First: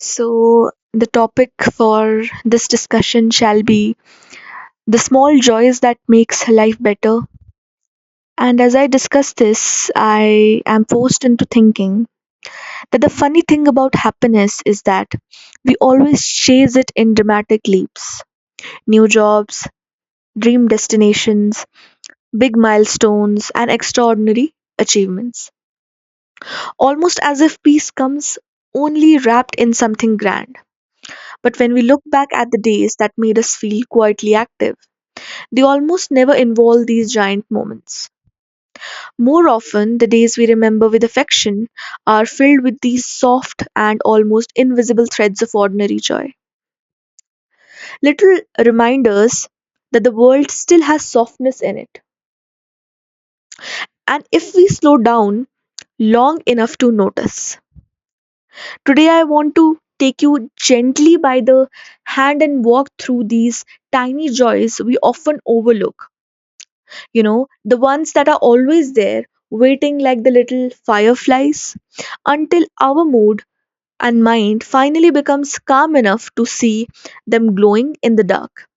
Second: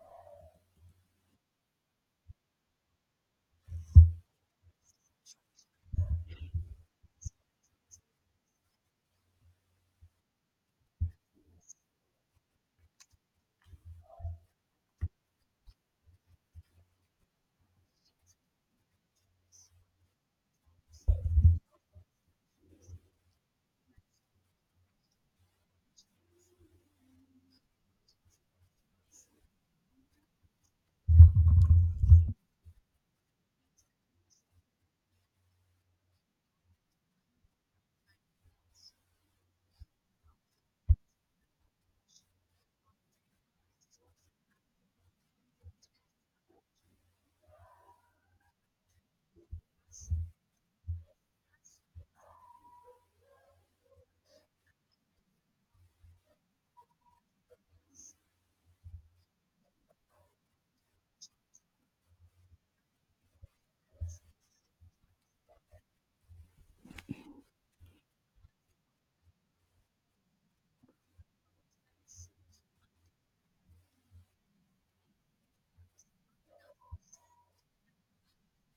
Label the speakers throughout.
Speaker 1: So, the topic for this discussion shall be the small joys that makes life better. And as I discuss this, I am forced into thinking that the funny thing about happiness is that we always chase it in dramatic leaps. New jobs, dream destinations, big milestones, and extraordinary achievements. Almost as if peace comes only wrapped in something grand. But when we look back at the days that made us feel quietly active, they almost never involve these giant moments. More often, the days we remember with affection are filled with these soft and almost invisible threads of ordinary joy. Little reminders that the world still has softness in it. And if we slow down long enough to notice. Today, I want to take you gently by the hand and walk through these tiny joys we often overlook, you know, the ones that are always there, waiting like the little fireflies, until our mood and mind finally becomes calm enough to see them glowing in the dark.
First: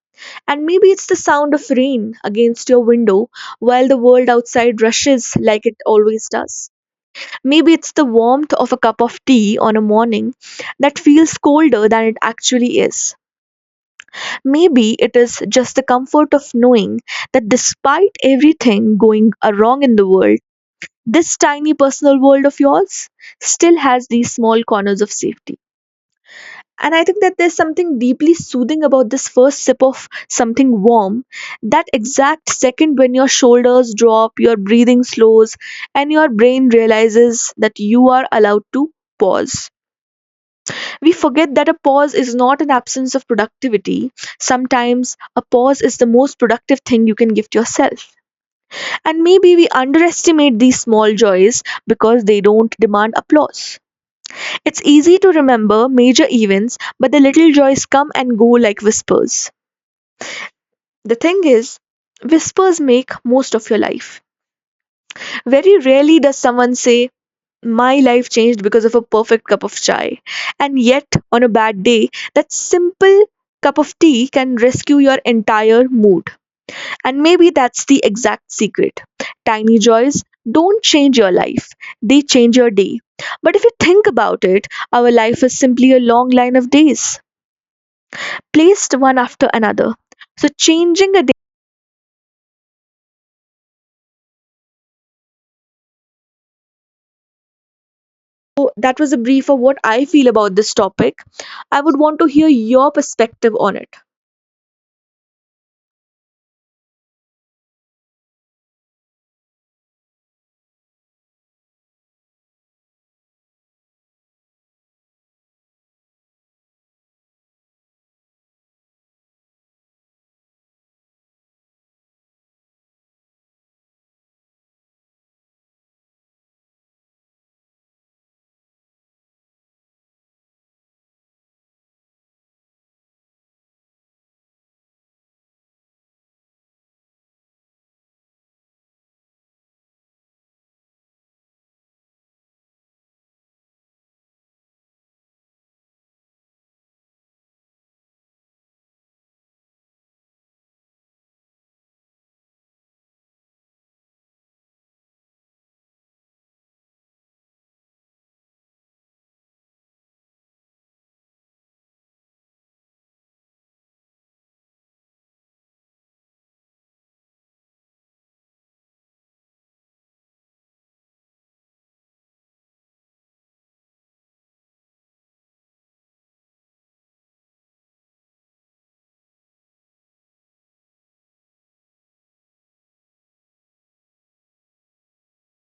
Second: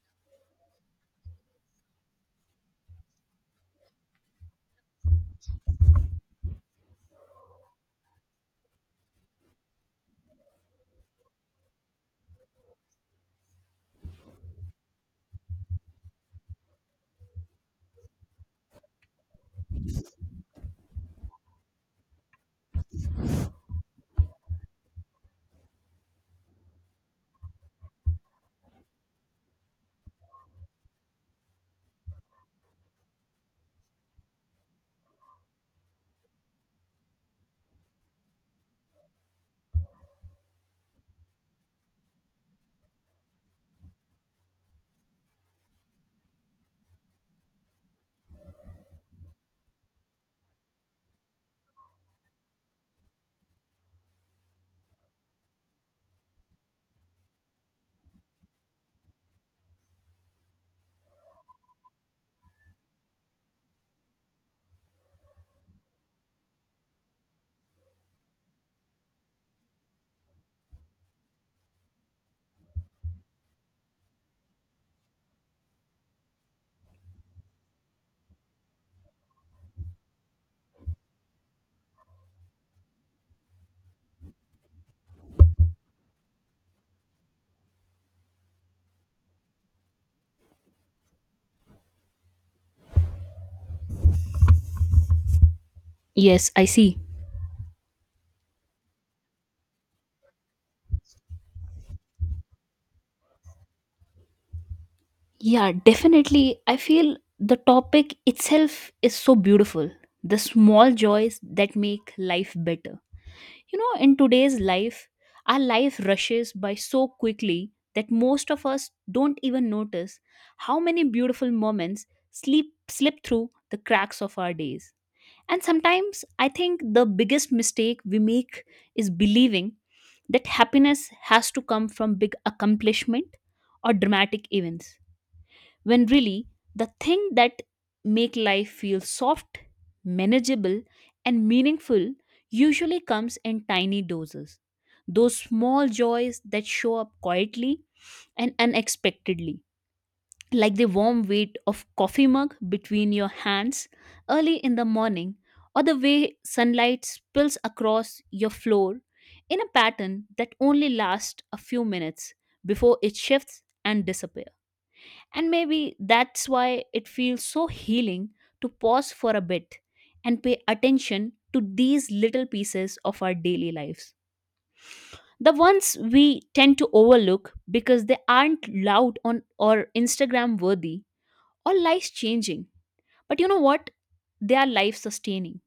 Speaker 1: And maybe it's the sound of rain against your window while the world outside rushes like it always does. Maybe it's the warmth of a cup of tea on a morning that feels colder than it actually is. Maybe it is just the comfort of knowing that despite everything going wrong in the world, this tiny personal world of yours still has these small corners of safety. And I think that there's something deeply soothing about this first sip of something warm. That exact second when your shoulders drop, your breathing slows, and your brain realizes that you are allowed to pause. We forget that a pause is not an absence of productivity. Sometimes a pause is the most productive thing you can give yourself. And maybe we underestimate these small joys because they don't demand applause. It's easy to remember major events, but the little joys come and go like whispers. The thing is, whispers make most of your life. Very rarely does someone say, my life changed because of a perfect cup of chai. And yet, on a bad day, that simple cup of tea can rescue your entire mood. And maybe that's the exact secret. Tiny joys don't change your life, they change your day. But if you think about it, our life is simply a long line of days, placed one after another. So, changing a day,
Speaker 2: Yes, I see.
Speaker 1: so that was a brief of what I feel about this topic. I would want to hear your perspective on it.
Speaker 2: Yeah, definitely. I feel the topic itself is so beautiful. The small joys that make life better. In today's life, our life rushes by so quickly that most of us don't even notice how many beautiful moments sleep slip through the cracks of our days. And sometimes I think the biggest mistake we make is believing that happiness has to come from big accomplishment or dramatic events when really the thing that make life feel soft, manageable, and meaningful usually comes in tiny doses, those small joys that show up quietly and unexpectedly, like the warm weight of coffee mug between your hands early in the morning, or the way sunlight spills across your floor in a pattern that only lasts a few minutes before it shifts and disappears. And maybe that's why it feels so healing to pause for a bit and pay attention to these little pieces of our daily lives. The ones we tend to overlook because they aren't loud on or Instagram worthy or life changing. But you know what? They are life sustaining.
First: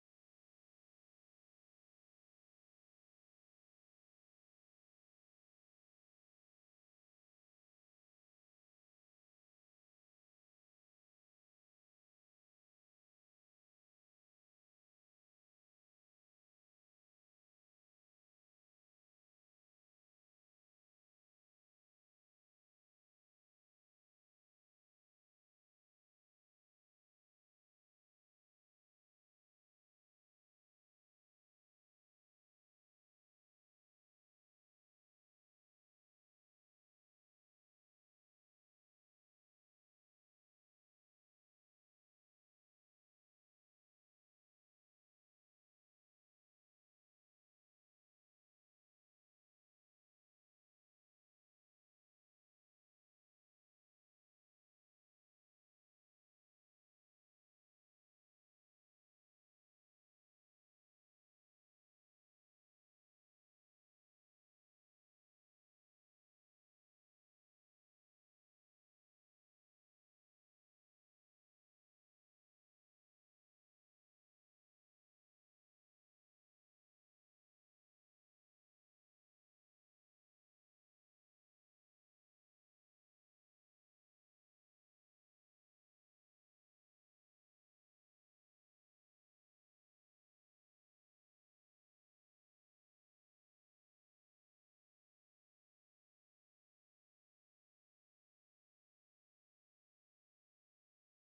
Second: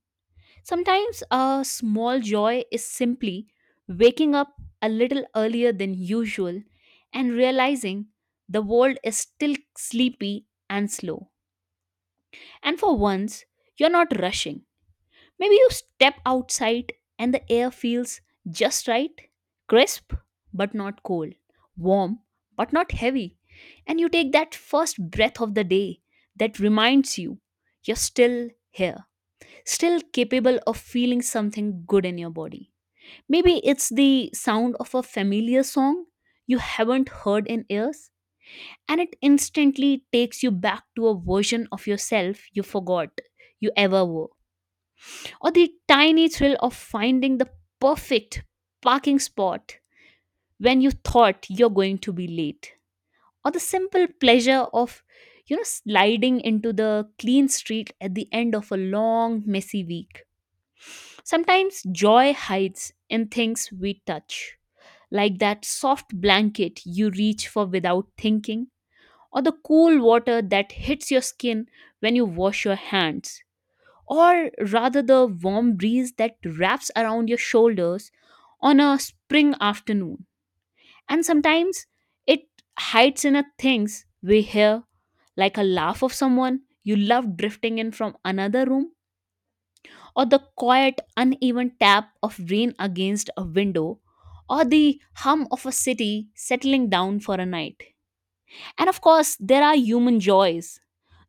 Speaker 2: Sometimes a small joy is simply waking up a little earlier than usual and realizing the world is still sleepy and slow. And for once, you're not rushing. Maybe you step outside and the air feels just right, crisp, but not cold, warm, but not heavy. And you take that first breath of the day that reminds you you're still here, still capable of feeling something good in your body. Maybe it's the sound of a familiar song you haven't heard in years and it instantly takes you back to a version of yourself you forgot you ever were. Or the tiny thrill of finding the perfect parking spot when you thought you're going to be late. Or the simple pleasure of sliding into the clean street at the end of a long messy week. Sometimes joy hides in things we touch, like that soft blanket you reach for without thinking, or the cool water that hits your skin when you wash your hands, or rather the warm breeze that wraps around your shoulders on a spring afternoon. And sometimes it hides in a things we hear, like a laugh of someone you love drifting in from another room, or the quiet, uneven tap of rain against a window, or the hum of a city settling down for a night. And of course, there are human joys,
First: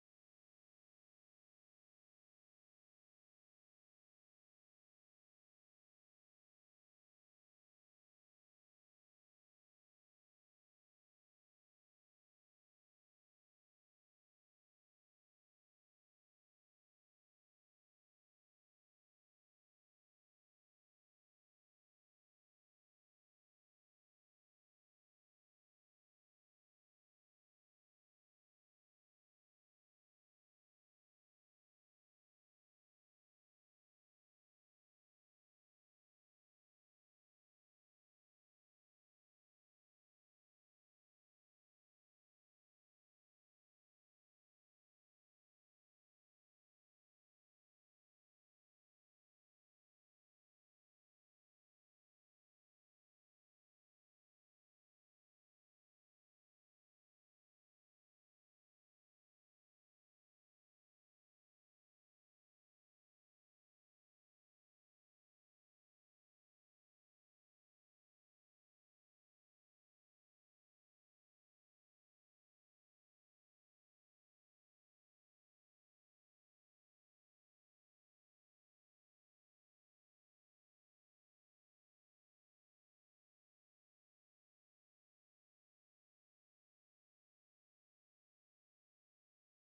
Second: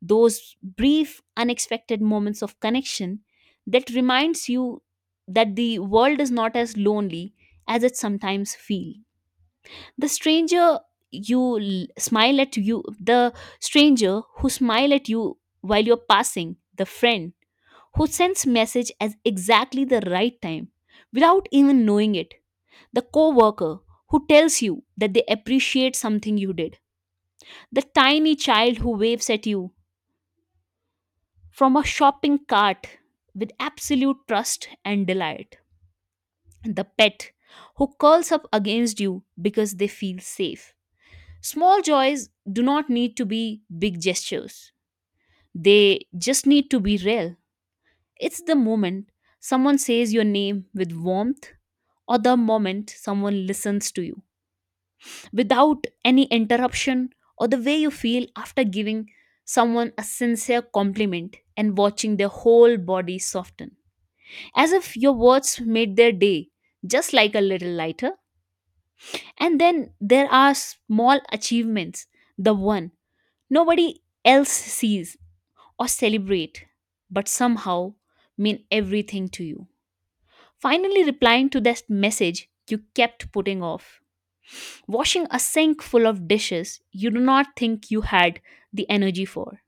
Speaker 2: those brief unexpected moments of connection that reminds you that the world is not as lonely as it sometimes feels. The stranger you l- smile at you the stranger who smile at you while you're passing, the friend who sends message at exactly the right time without even knowing it, the coworker who tells you that they appreciate something you did, the tiny child who waves at you from a shopping cart with absolute trust and delight. The pet who curls up against you because they feel safe. Small joys do not need to be big gestures, they just need to be real. It's the moment someone says your name with warmth, or the moment someone listens to you without any interruption, or the way you feel after giving someone a sincere compliment and watching their whole body soften, as if your words made their day just like a little lighter. And then there are small achievements, the one nobody else sees or celebrate, but somehow mean everything to you. Finally, replying to that message you kept putting off, washing a sink full of dishes you do not think you had the energy for,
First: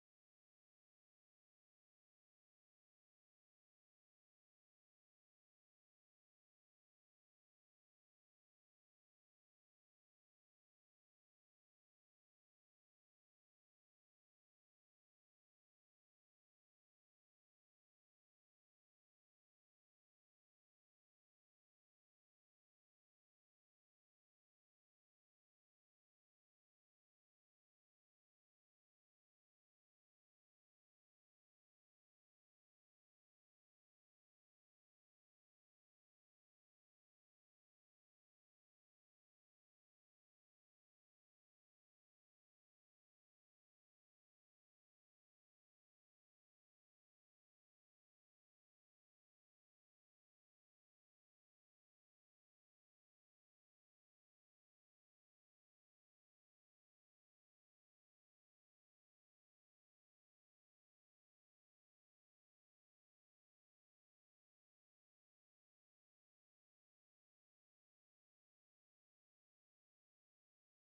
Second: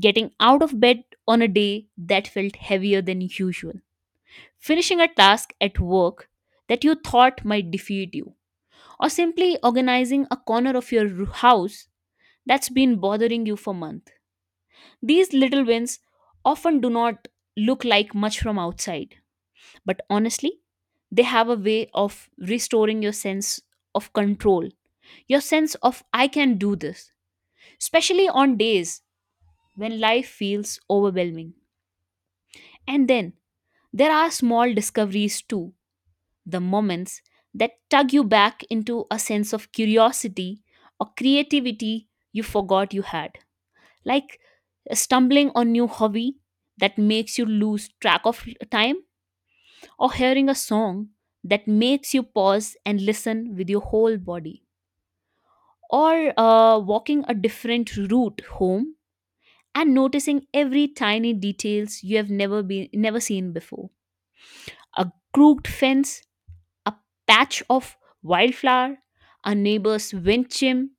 Speaker 2: getting out of bed on a day that felt heavier than usual, finishing a task at work that you thought might defeat you, or simply organizing a corner of your house that's been bothering you for months. These little wins often do not look like much from outside, but honestly, they have a way of restoring your sense of control, your sense of I can do this, especially on days when life feels overwhelming. And then there are small discoveries too, the moments that tug you back into a sense of curiosity or creativity you forgot you had. Like stumbling on new hobby that makes you lose track of time, or hearing a song that makes you pause and listen with your whole body, or walking a different route home and noticing every tiny details you have never seen before, a crooked fence, a patch of wildflower, a neighbor's wind chime,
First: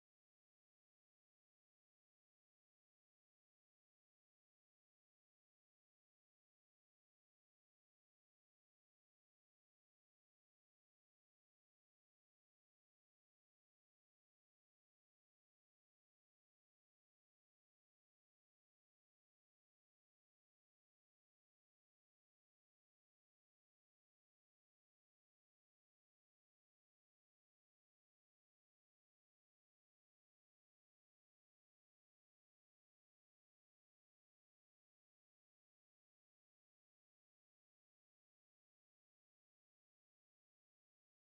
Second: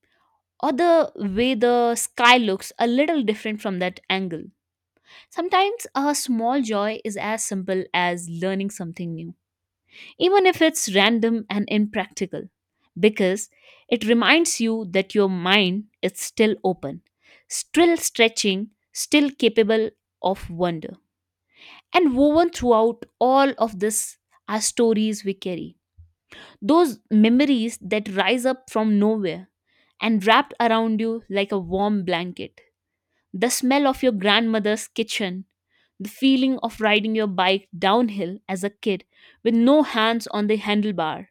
Speaker 2: or the way the sky looks a little different from that angle. Sometimes a small joy is as simple as learning something new, even if it's random and impractical, because it reminds you that your mind is still open, still stretching, still capable of wonder. And woven throughout all of this are stories we carry, those memories that rise up from nowhere and wrapped around you like a warm blanket. The smell of your grandmother's kitchen, the feeling of riding your bike downhill as a kid with no hands on the handlebar,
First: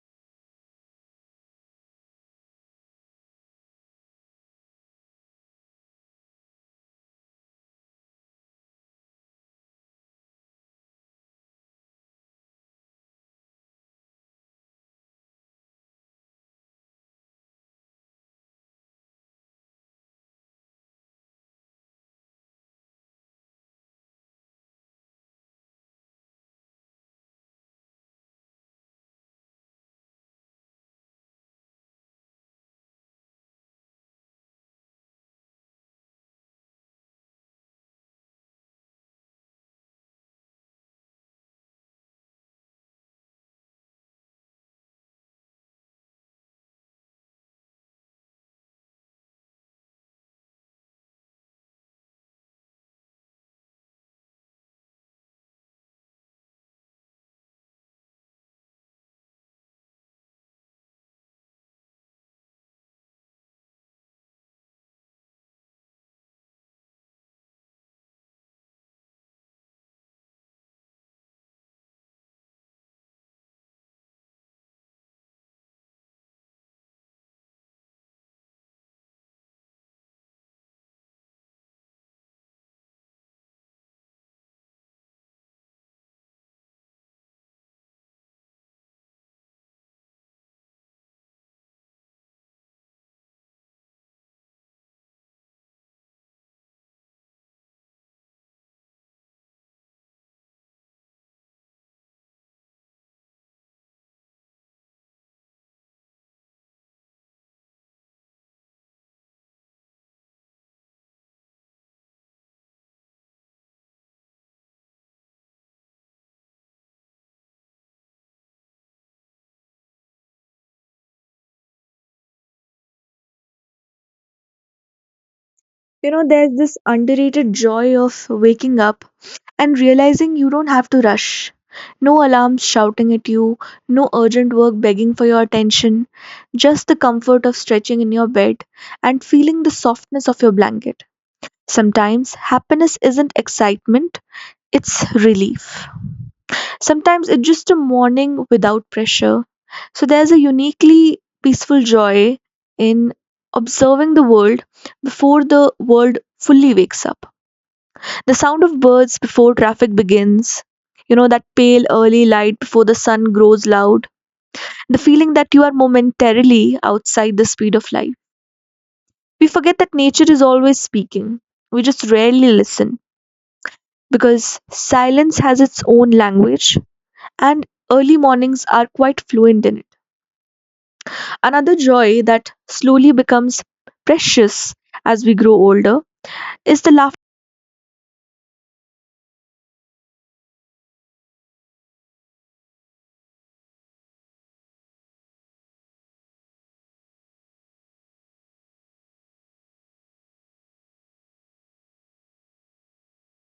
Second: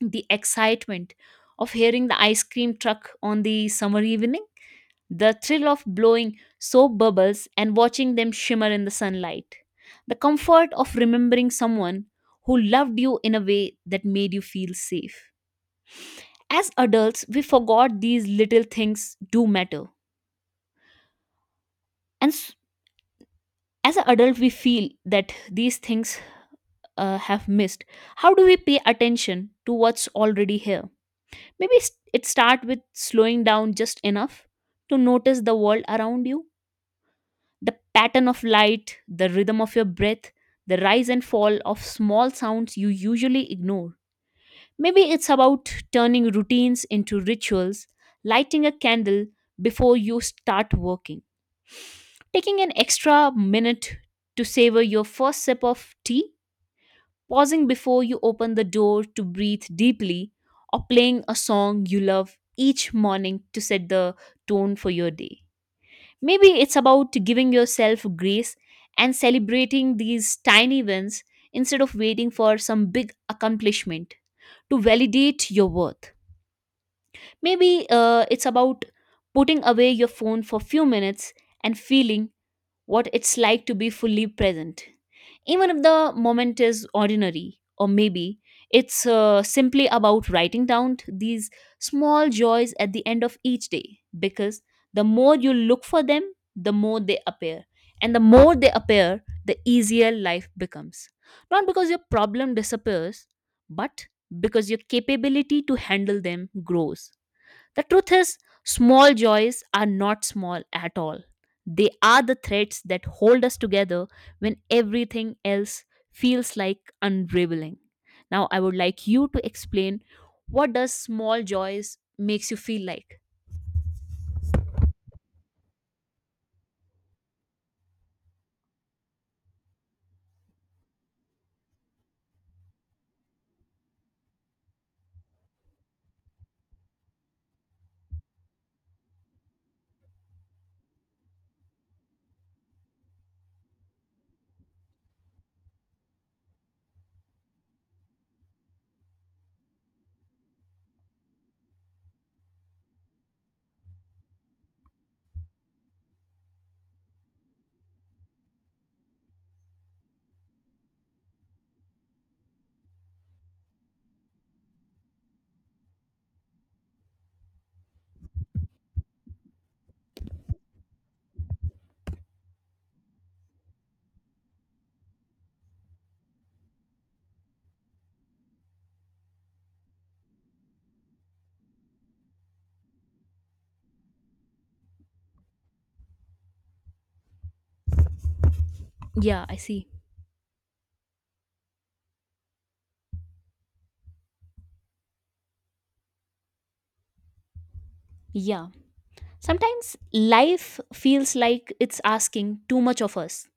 Speaker 2: the excitement of hearing the ice cream truck on the summer evening, the thrill of blowing soap bubbles and watching them shimmer in the sunlight, the comfort of remembering someone who loved you in a way that made you feel safe. As adults we forgot these little things do matter, and as an adult we feel that these things have missed. How do we pay attention to what's already here? Maybe it start with slowing down just enough to notice the world around you, the pattern of light, the rhythm of your breath, the rise and fall of small sounds you usually ignore. Maybe it's about turning routines into rituals, lighting a candle before you start working, taking an extra minute to savor your first sip of tea, pausing before you open the door to breathe deeply, or playing a song you love each morning to set the tone for your day. Maybe it's about giving yourself grace and celebrating these tiny wins instead of waiting for some big accomplishment to validate your worth. Maybe it's about putting away your phone for few minutes and feeling what it's like to be fully present, even if the moment is ordinary, or maybe it's simply about writing down these small joys at the end of each day because the more you look for them, the more they appear. And the more they appear, the easier life becomes. Not because your problem disappears, but because your capability to handle them grows. The truth is, small joys are not small at all. They are the threads that hold us together when everything else feels like unraveling. Now I would like you to explain, what does small joys makes you feel like?
Speaker 1: You know, there's this underrated joy of waking up and realizing you don't have to rush. No alarms shouting at you, no urgent work begging for your attention, just the comfort of stretching in your bed and feeling the softness of your blanket. Sometimes happiness isn't excitement, it's relief. Sometimes it's just a morning without pressure. So there's a uniquely peaceful joy in observing the world before the world fully wakes up. The sound of birds before traffic begins, you know, that pale early light before the sun grows loud, the feeling that you are momentarily outside the speed of life. We forget that nature is always speaking. We just rarely listen because silence has its own language and early mornings are quite fluent in it. Another joy that slowly becomes precious as we grow older is the laughter.
Speaker 2: Yeah, I see. Yeah. Sometimes life feels like it's asking too much of us,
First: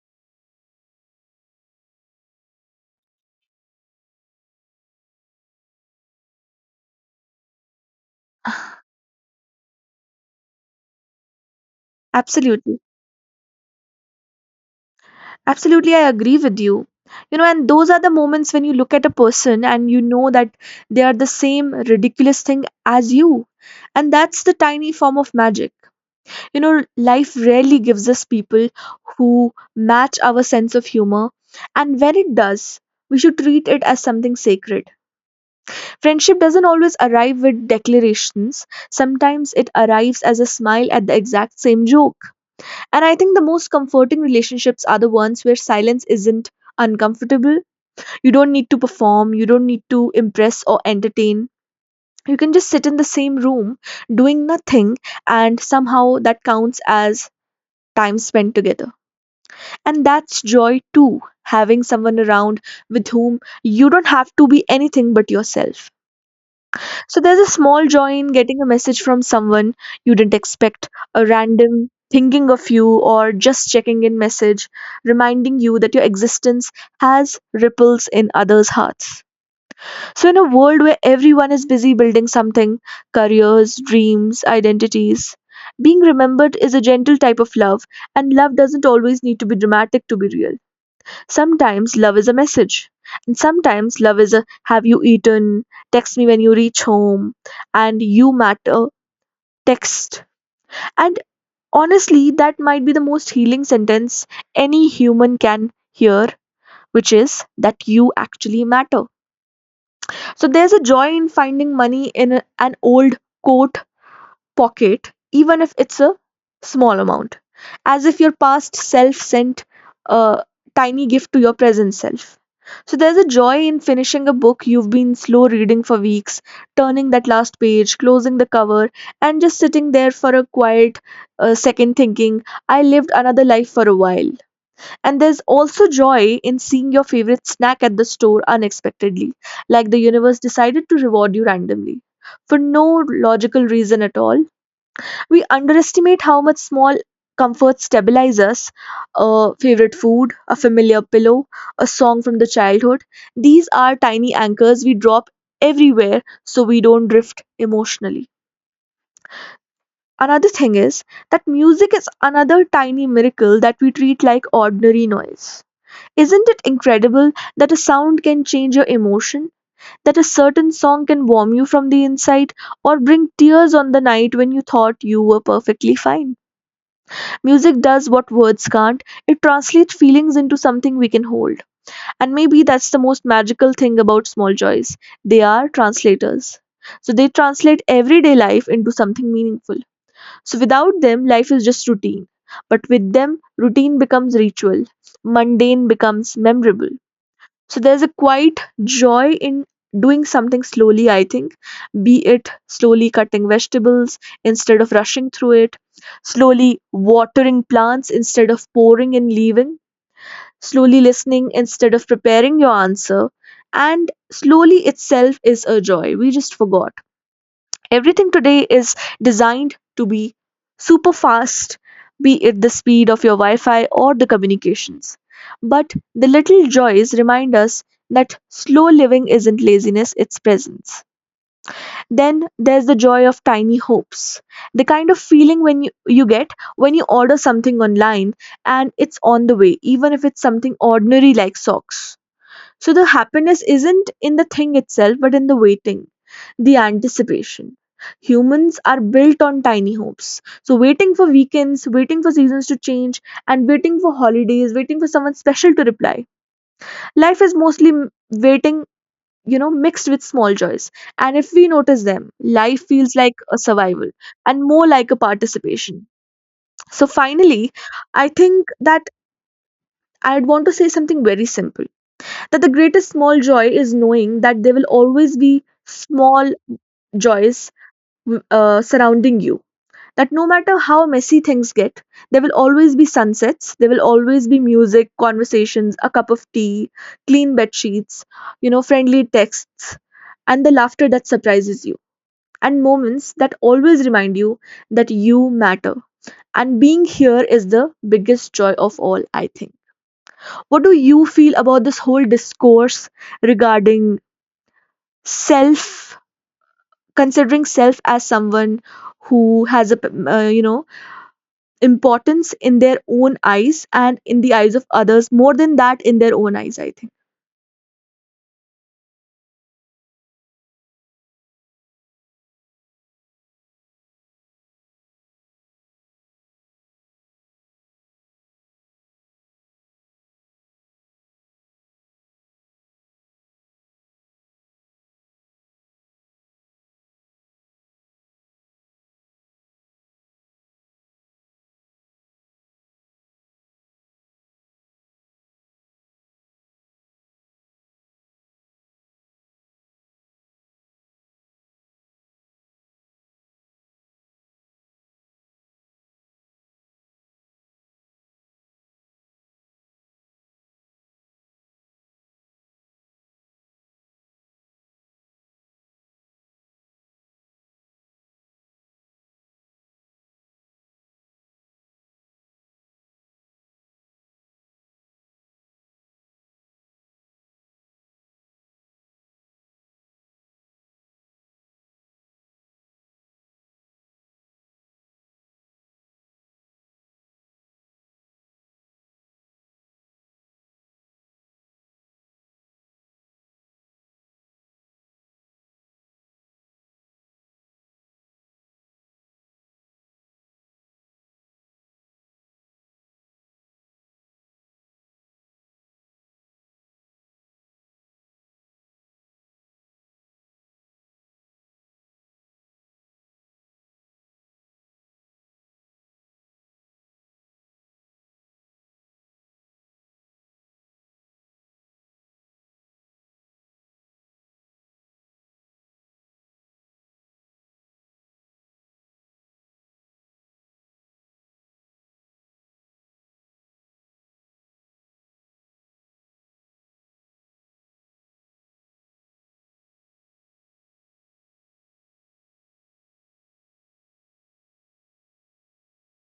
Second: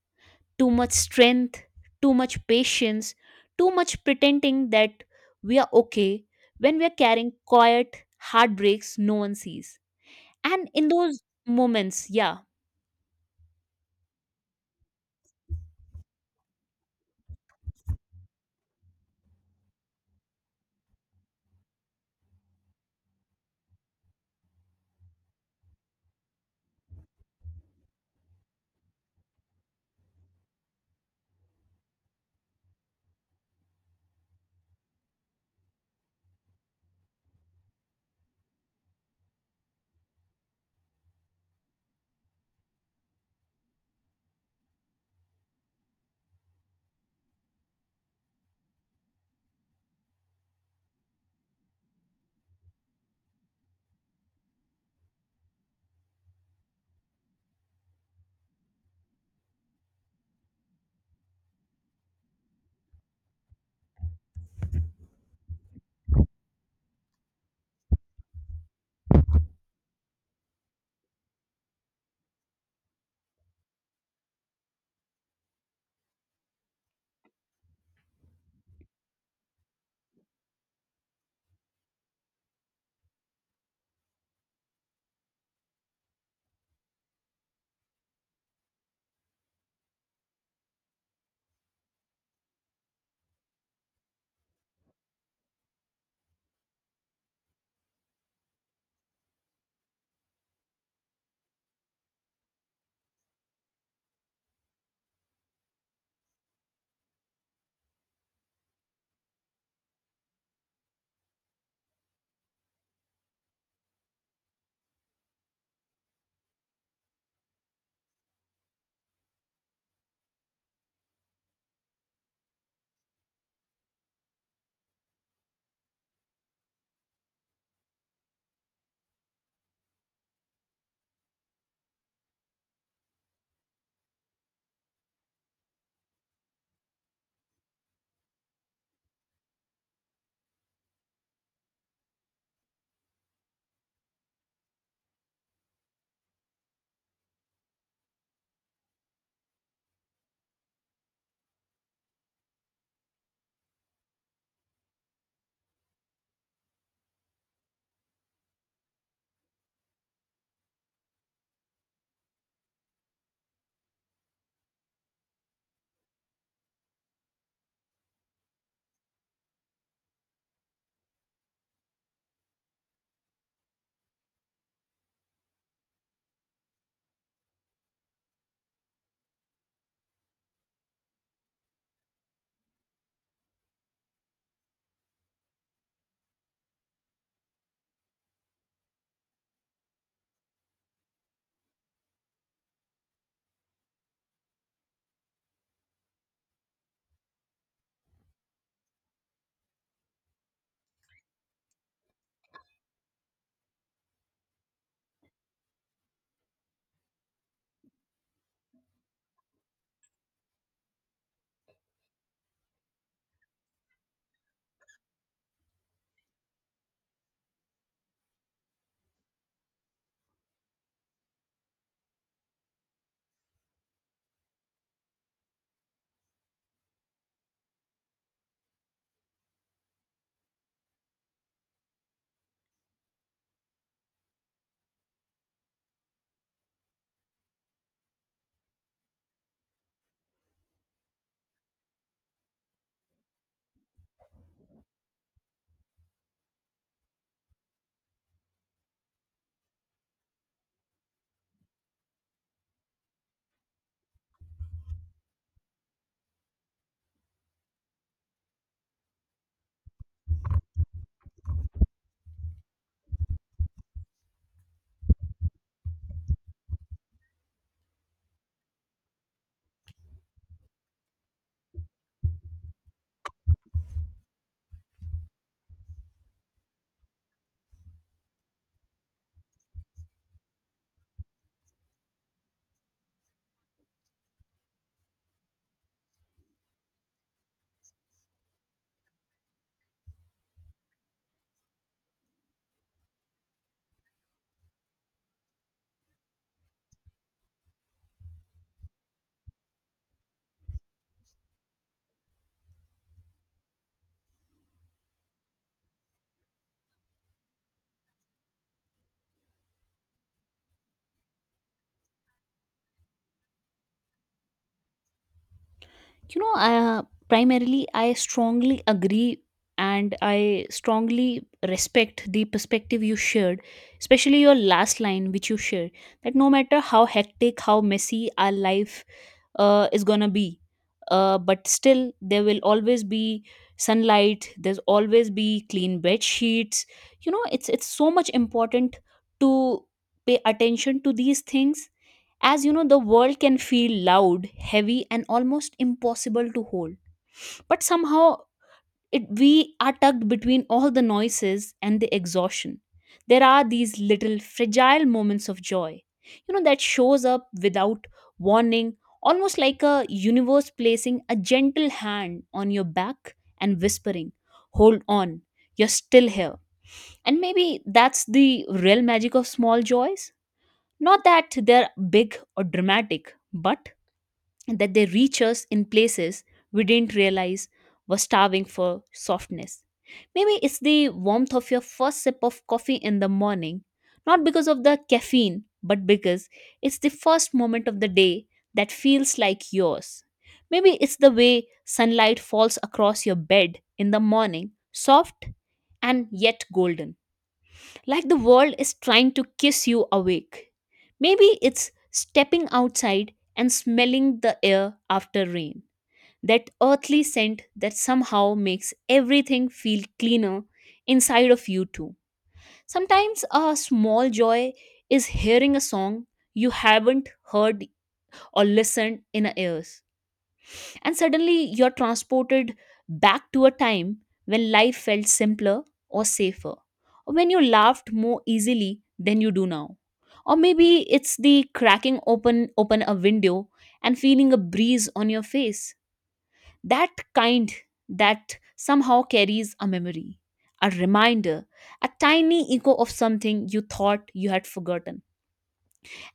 Speaker 2: too much strength, too much patience, too much pretending that we are okay when we are carrying quiet heartbreaks no one sees. And in those moments, yeah,
Speaker 1: Absolutely. Absolutely, I agree with you. You know, and those are the moments when you look at a person and you know that they are the same ridiculous thing as you. And that's the tiny form of magic. You know, life rarely gives us people who match our sense of humor. And when it does, we should treat it as something sacred. Friendship doesn't always arrive with declarations, sometimes it arrives as a smile at the exact same joke, and I think the most comforting relationships are the ones where silence isn't uncomfortable. You don't need to perform, you don't need to impress or entertain. You can just sit in the same room doing nothing, and somehow that counts as time spent together. And that's joy too, having someone around with whom you don't have to be anything but yourself. So there's a small joy in getting a message from someone you didn't expect, a random thinking of you or just checking in message, reminding you that your existence has ripples in others' hearts. So, in a world where everyone is busy building something, careers, dreams, identities, being remembered is a gentle type of love, and love doesn't always need to be dramatic to be real. Sometimes love is a message, and sometimes love is a have you eaten, text me when you reach home, and you matter, text. And honestly, that might be the most healing sentence any human can hear, which is that you actually matter. So there's a joy in finding money in an old coat pocket, even if it's a small amount, as if your past self sent a tiny gift to your present self. So there's a joy in finishing a book you've been slow reading for weeks, turning that last page, closing the cover, and just sitting there for a quiet second thinking, I lived another life for a while. And there's also joy in seeing your favorite snack at the store unexpectedly, like the universe decided to reward you randomly for no logical reason at all. We underestimate how much small comforts stabilize us, a favorite food, a familiar pillow, a song from the childhood. These are tiny anchors we drop everywhere so we don't drift emotionally. Another thing is that music is another tiny miracle that we treat like ordinary noise. Isn't it incredible that a sound can change your emotion? That a certain song can warm you from the inside or bring tears on the night when you thought you were perfectly fine? Music does what words can't. It translates feelings into something we can hold. And maybe that's the most magical thing about small joys. They are translators. So they translate everyday life into something meaningful. So without them, life is just routine. But with them, routine becomes ritual, mundane becomes memorable. So there's a quite joy in doing something slowly, I think, be it slowly cutting vegetables instead of rushing through it, slowly watering plants instead of pouring and leaving, slowly listening instead of preparing your answer. And slowly itself is a joy. We just forgot. Everything today is designed to be super fast, be it the speed of your Wi Fi or the communications. But the little joys remind us that slow living isn't laziness, it's presence. Then there's the joy of tiny hopes. The kind of feeling when you get when you order something online and it's on the way, even if it's something ordinary like socks. So the happiness isn't in the thing itself, but in the waiting, the anticipation. Humans are built on tiny hopes. So waiting for weekends, waiting for seasons to change, and waiting for holidays, waiting for someone special to reply. Life is mostly waiting, you know, mixed with small joys. And if we notice them, life feels like a survival and more like a participation. So finally, I think that I'd want to say something very simple, that the greatest small joy is knowing that there will always be small joys surrounding you. That no matter how messy things get, there will always be sunsets, there will always be music, conversations, a cup of tea, clean bed sheets, you know, friendly texts, and the laughter that surprises you, and moments that always remind you that you matter. And being here is the biggest joy of all, I think. What do you feel about this whole discourse regarding self, considering self as someone who has a importance in their own eyes and in the eyes of others, more than that in their
Speaker 2: you know
Speaker 1: own eyes, I
Speaker 2: uh,
Speaker 1: think.
Speaker 2: primarily I strongly agree and I strongly respect the perspective you shared, especially your last line which you shared, that no matter how hectic, how messy our life is gonna be, but still there will always be sunlight, there's always be clean bed sheets. You know, it's so much important to pay attention to these things. As you know, the world can feel loud, heavy, and almost impossible to hold, but somehow it we are tucked between all the noises and the exhaustion. There are these little fragile moments of joy, you know, that shows up without warning, almost like a universe placing a gentle hand on your back and whispering hold on, you're still here. And maybe that's the real magic of small joys, not that they're big or dramatic, but that they reach us in places we didn't realize were starving for softness. Maybe it's the warmth of your first sip of coffee in the morning, not because of the caffeine, but because it's the first moment of the day that feels like yours. Maybe it's the way sunlight falls across your bed in the morning, soft and yet golden, like the world is trying to kiss you awake. Maybe it's stepping outside and smelling the air after rain, that earthly scent that somehow makes everything feel cleaner inside of you too. Sometimes a small joy is hearing a song you haven't heard or listened in years and suddenly you're transported back to a time when life felt simpler or safer, or when you laughed more easily than you do now. Or maybe it's the cracking open a window and feeling a breeze on your face. That kind that somehow carries a memory, a reminder, a tiny echo of something you thought you had forgotten.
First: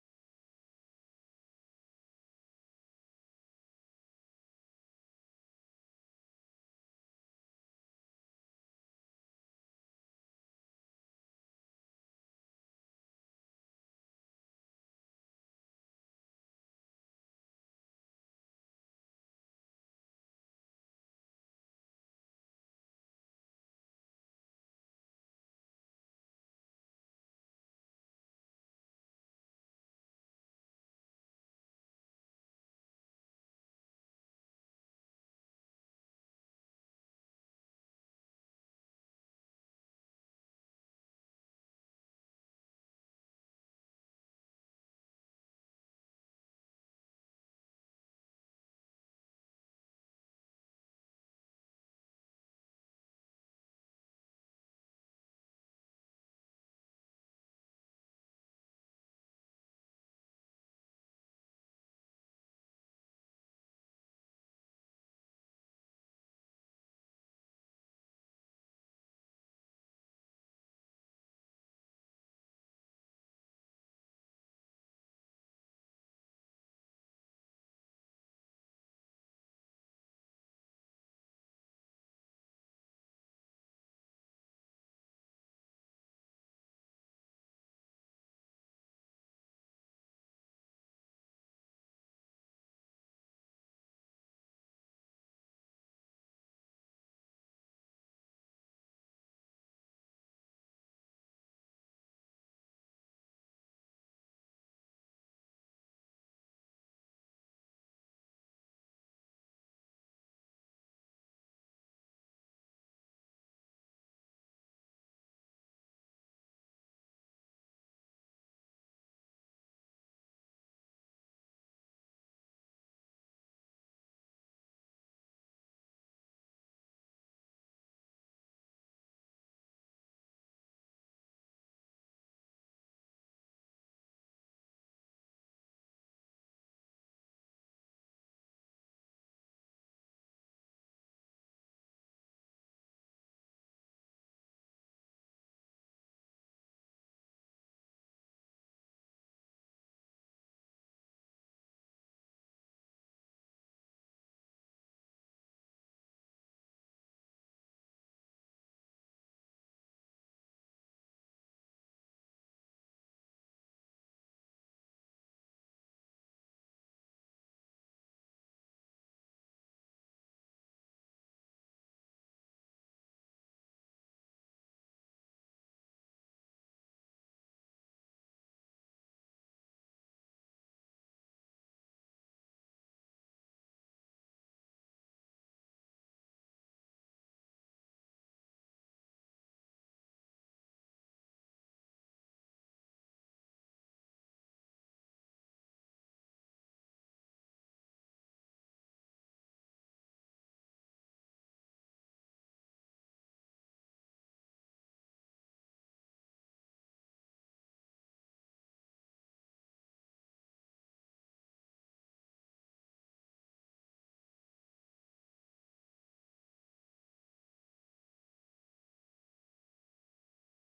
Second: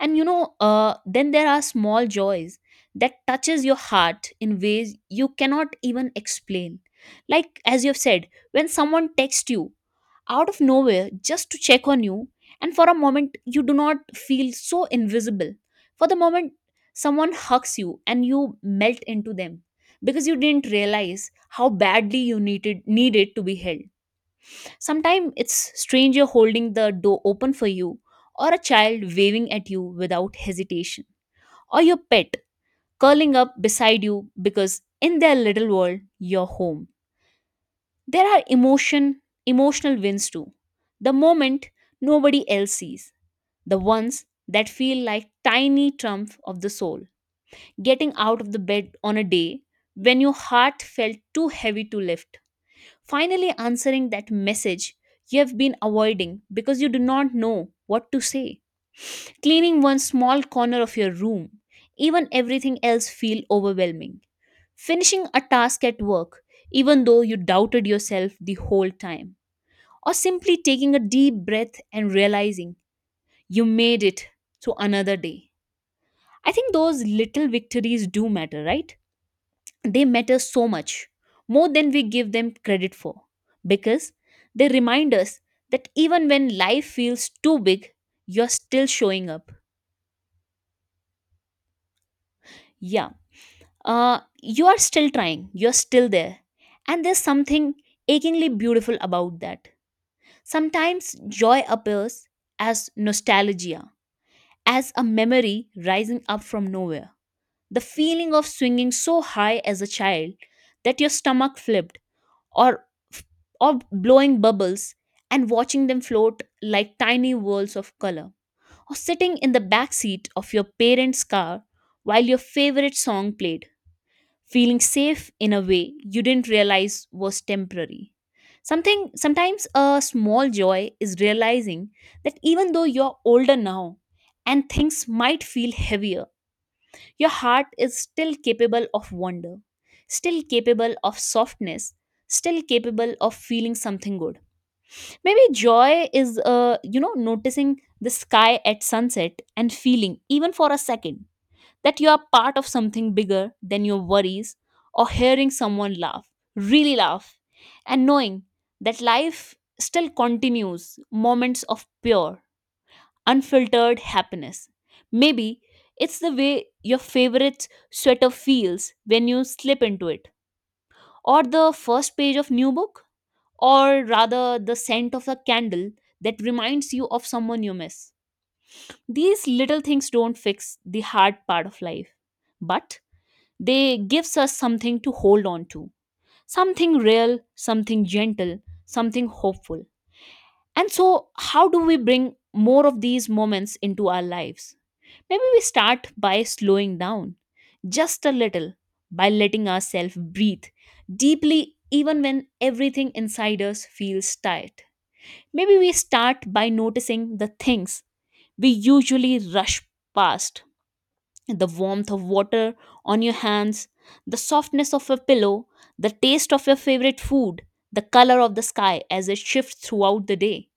Speaker 2: And you know Then there are small joys that touches your heart in ways you cannot even explain, like as you have said, when someone texts you out of nowhere just to check on you, and for a moment you do not feel so invisible. For the moment someone hugs you and you melt into them because you didn't realize how badly you needed to be held. Sometimes it's stranger holding the door open for you, or a child waving at you without hesitation, or your pet curling up beside you because in their little world, you're home. There are emotional wins too. The moment nobody else sees, the ones that feel like tiny trump of the soul. Getting out of the bed on a day when your heart felt too heavy to lift. Finally, answering that message you have been avoiding because you do not know what to say. Cleaning one small corner of your room, even everything else feel overwhelming. Finishing a task at work, even though you doubted yourself the whole time. Or simply taking a deep breath and realizing you made it to another day. I think those little victories do matter, right? They matter so much, more than we give them credit for, because they remind us that even when life feels too big, you're still showing up. Yeah, you are still trying, you're still there. And there's something achingly beautiful about that. Sometimes joy appears as nostalgia, as a memory rising up from nowhere. The feeling of swinging so high as a child that your stomach flipped, or or blowing bubbles and watching them float like tiny whirls of color, or sitting in the back seat of your parents' car while your favorite song played, feeling safe in a way you didn't realize was temporary. Something Sometimes a small joy is realizing that even though you're older now and things might feel heavier, your heart is still capable of wonder, still capable of softness, still capable of feeling something good. Maybe joy is, noticing the sky at sunset and feeling, even for a second, that you are part of something bigger than your worries, or hearing someone laugh, really laugh, and knowing that life still continues moments of pure, unfiltered happiness. Maybe it's the way your favorite sweater feels when you slip into it, or the first page of new book, or rather the scent of a candle that reminds you of someone you miss. These little things don't fix the hard part of life, but they gives us something to hold on to. Something real, something gentle, something hopeful. And so how do we bring more of these moments into our lives? Maybe we start by slowing down just a little, by letting ourselves breathe deeply, even when everything inside us feels tight. Maybe we start by noticing the things we usually rush past: the warmth of water on your hands, the softness of a pillow, the taste of your favorite food, the color of the sky as it shifts throughout the day.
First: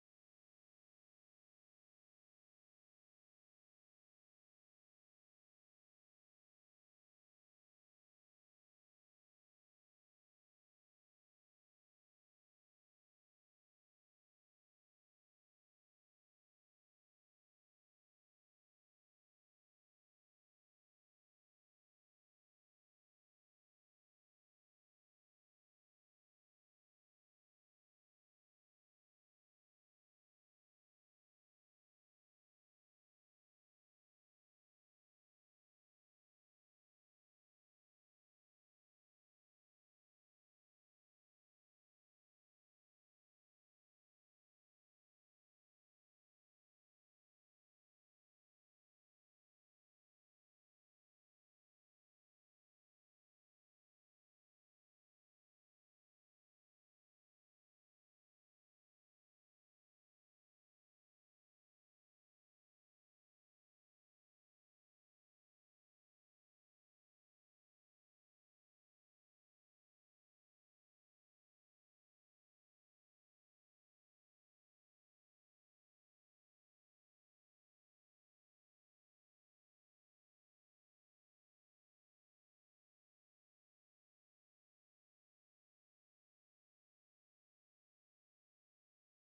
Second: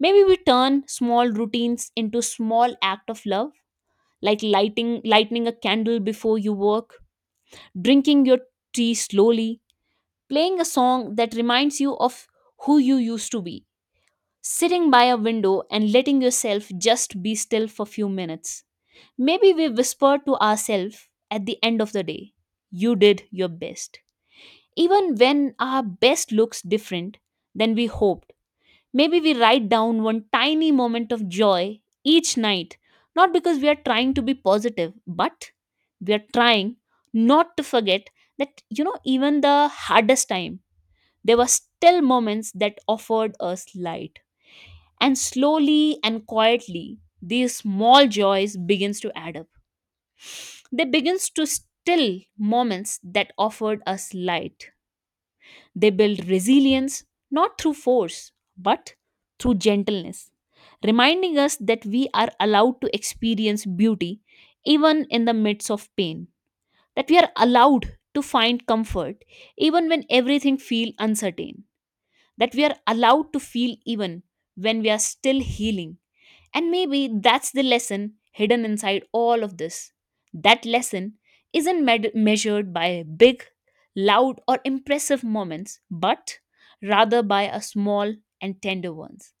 Speaker 2: Maybe we turn small routines into small act of love, like lighting a candle before you work, drinking your tea slowly, playing a song that reminds you of who you used to be, sitting by a window and letting yourself just be still for few minutes. Maybe we whisper to ourselves at the end of the day, you did your best. Even when our best looks different than we hoped. Maybe we write down one tiny moment of joy each night, not because we are trying to be positive, but we are trying not to forget that, even the hardest time, there were still moments that offered us light. And slowly and quietly, these small joys begins to add up. They begins to still moments that offered us light, they build resilience not through force, but through gentleness, reminding us that we are allowed to experience beauty even in the midst of pain, that we are allowed to find comfort even when everything feels uncertain, that we are allowed to feel even when we are still healing. And maybe that's the lesson hidden inside all of this. That lesson isn't measured by big, loud, or impressive moments, but rather by a small and tender ones.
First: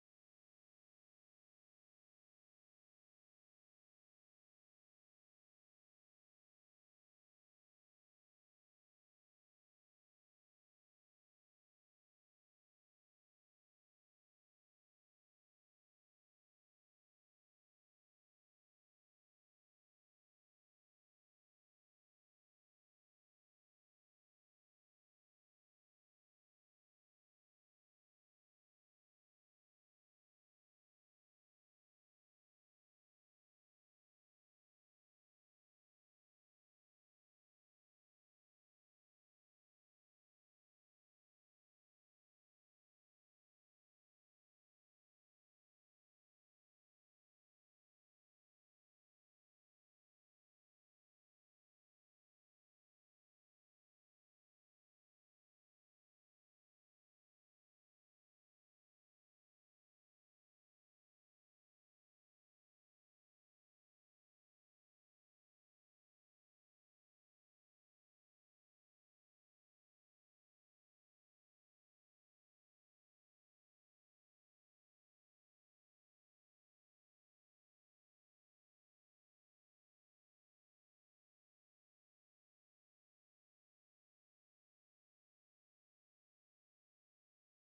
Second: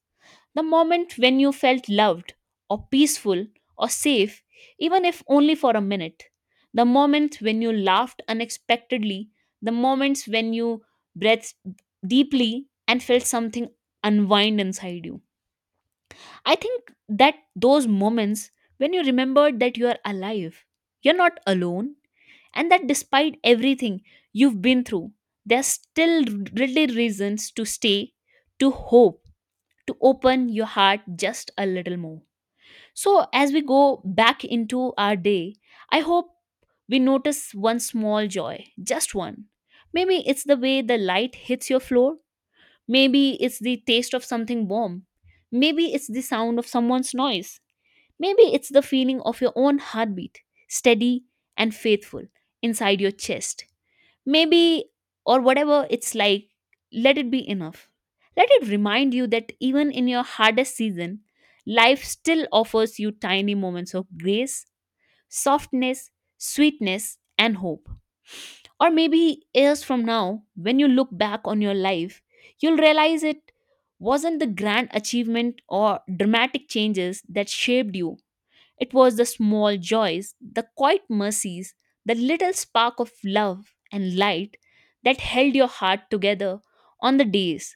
Speaker 2: The moment when you felt loved, or peaceful, or safe, even if only for a minute. The moment when you laughed unexpectedly, the moments when you breathed deeply and felt something unwind inside you. I think that those moments when you remembered that you are alive, you're not alone, and that despite everything you've been through, there's still really reasons to stay, to hope, to open your heart just a little more. So, as we go back into our day, I hope we notice one small joy, just one. Maybe it's the way the light hits your floor, maybe it's the taste of something warm, maybe it's the sound of someone's noise. Maybe it's the feeling of your own heartbeat, steady and faithful, inside your chest. Maybe, or whatever it's like, let it be enough. Let it remind you that even in your hardest season, life still offers you tiny moments of grace, softness, sweetness, and hope. Or maybe years from now, when you look back on your life, you'll realize it wasn't the grand achievement or dramatic changes that shaped you. It was the small joys, the quiet mercies, the little spark of love and light that held your heart together on the days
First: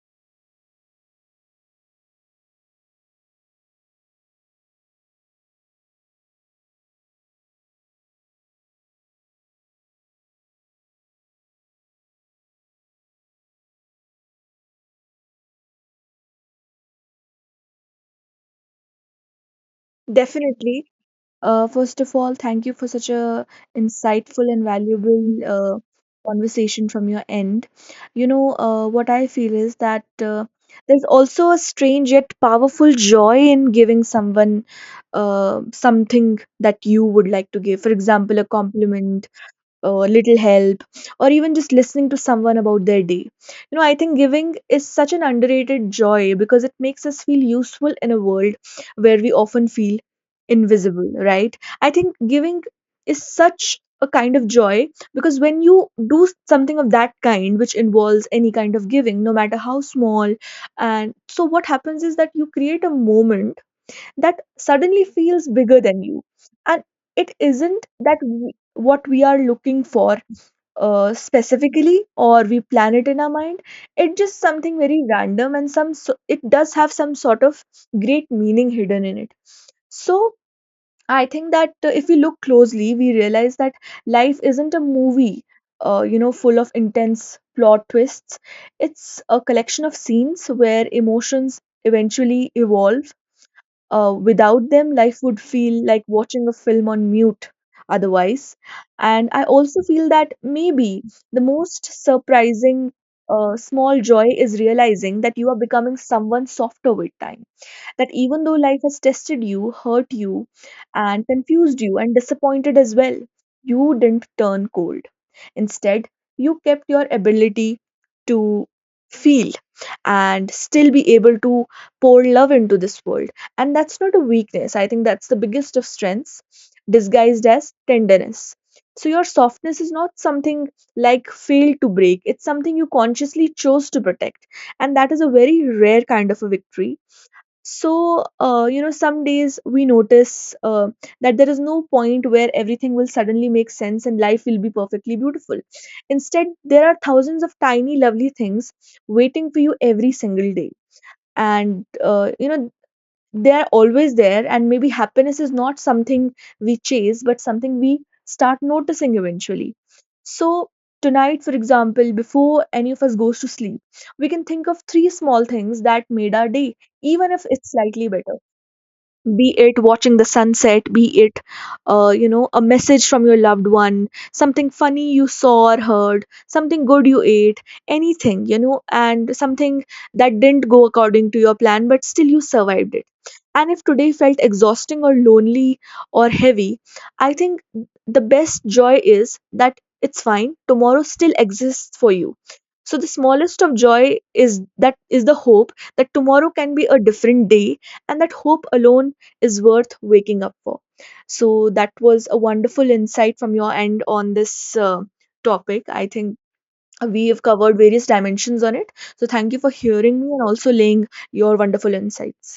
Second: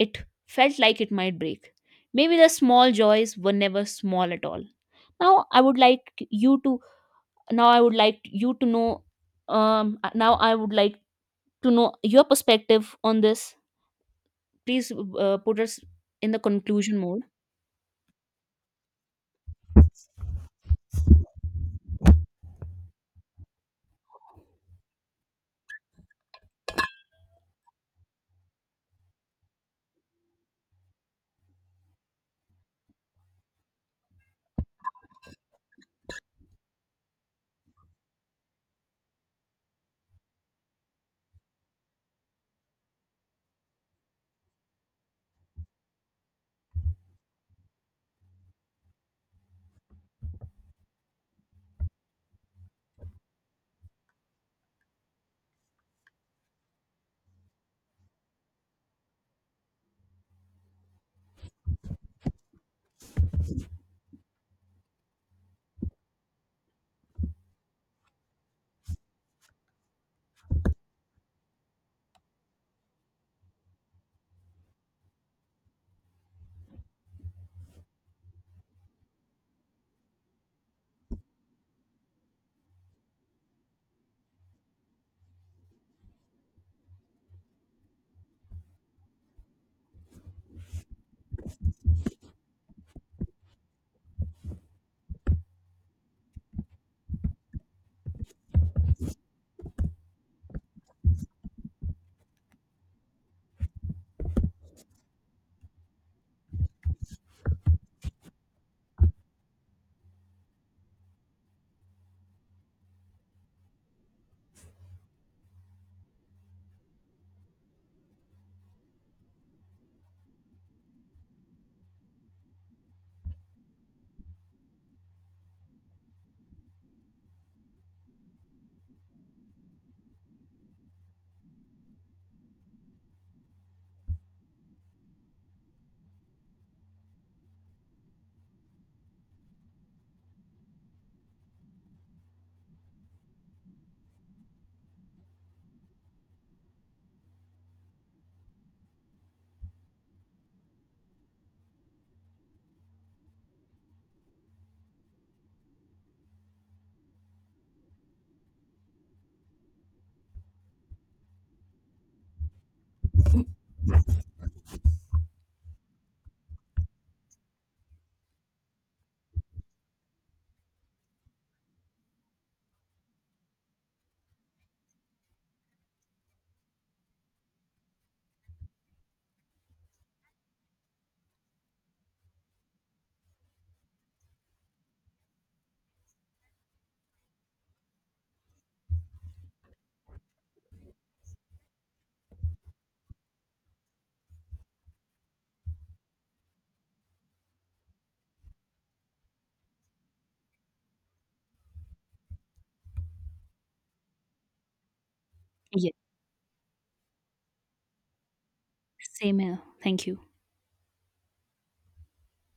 Speaker 2: it felt like it might break. Maybe the small joys were never small at all. Now I would like you to now I would like you to know Now I would like to know your perspective on this. Please, put us in the conclusion mode.
Speaker 1: Definitely, first of all, thank you for such a insightful and valuable conversation from your end. What I feel is that there's also a strange yet powerful joy in giving someone something that you would like to give, for example a compliment, a little help, or even just listening to someone about their day. I think giving is such an underrated joy because it makes us feel useful in a world where we often feel invisible, right? I think giving is such a kind of joy, because when you do something of that kind, which involves any kind of giving no matter how small, and so what happens is that you create a moment that suddenly feels bigger than you. And it isn't that what we are looking for specifically, or we plan it in our mind. It's just something very random, and some so, it does have some sort of great meaning hidden in it. So I think that if we look closely, we realize that life isn't a movie, full of intense plot twists. It's a collection of scenes where emotions eventually evolve. Without them, life would feel like watching a film on mute, otherwise. And I also feel that maybe the most surprising small joy is realizing that you are becoming someone softer with time, that even though life has tested you, hurt you, and confused you, and disappointed as well, you didn't turn cold. Instead, you kept your ability to feel and still be able to pour love into this world. And that's not a weakness. I think that's the biggest of strengths, disguised as tenderness. So, your softness is not something like failed to break, it's something you consciously chose to protect. And that is a very rare kind of a victory. So some days we notice that there is no point where everything will suddenly make sense and life will be perfectly beautiful. Instead, there are thousands of tiny lovely things waiting for you every single day. And they're always there. And maybe happiness is not something we chase, but something we start noticing eventually. So tonight, for example, before any of us goes to sleep, we can think of three small things that made our day, even if it's slightly better. Be it watching the sunset, be it a message from your loved one, something funny you saw or heard, something good you ate, anything, and something that didn't go according to your plan but still you survived it. And if today felt exhausting or lonely or heavy, I think the best joy is that it's fine, tomorrow still exists for you. So the smallest of joy is that, is the hope that tomorrow can be a different day, and that hope alone is worth waking up for. So that was a wonderful insight from your end on this topic.
Speaker 2: Yes,
Speaker 1: I think we have covered various dimensions on it. So
Speaker 2: same
Speaker 1: thank you
Speaker 2: here.
Speaker 1: for
Speaker 2: Thank
Speaker 1: hearing me
Speaker 2: you.
Speaker 1: and also laying your wonderful insights.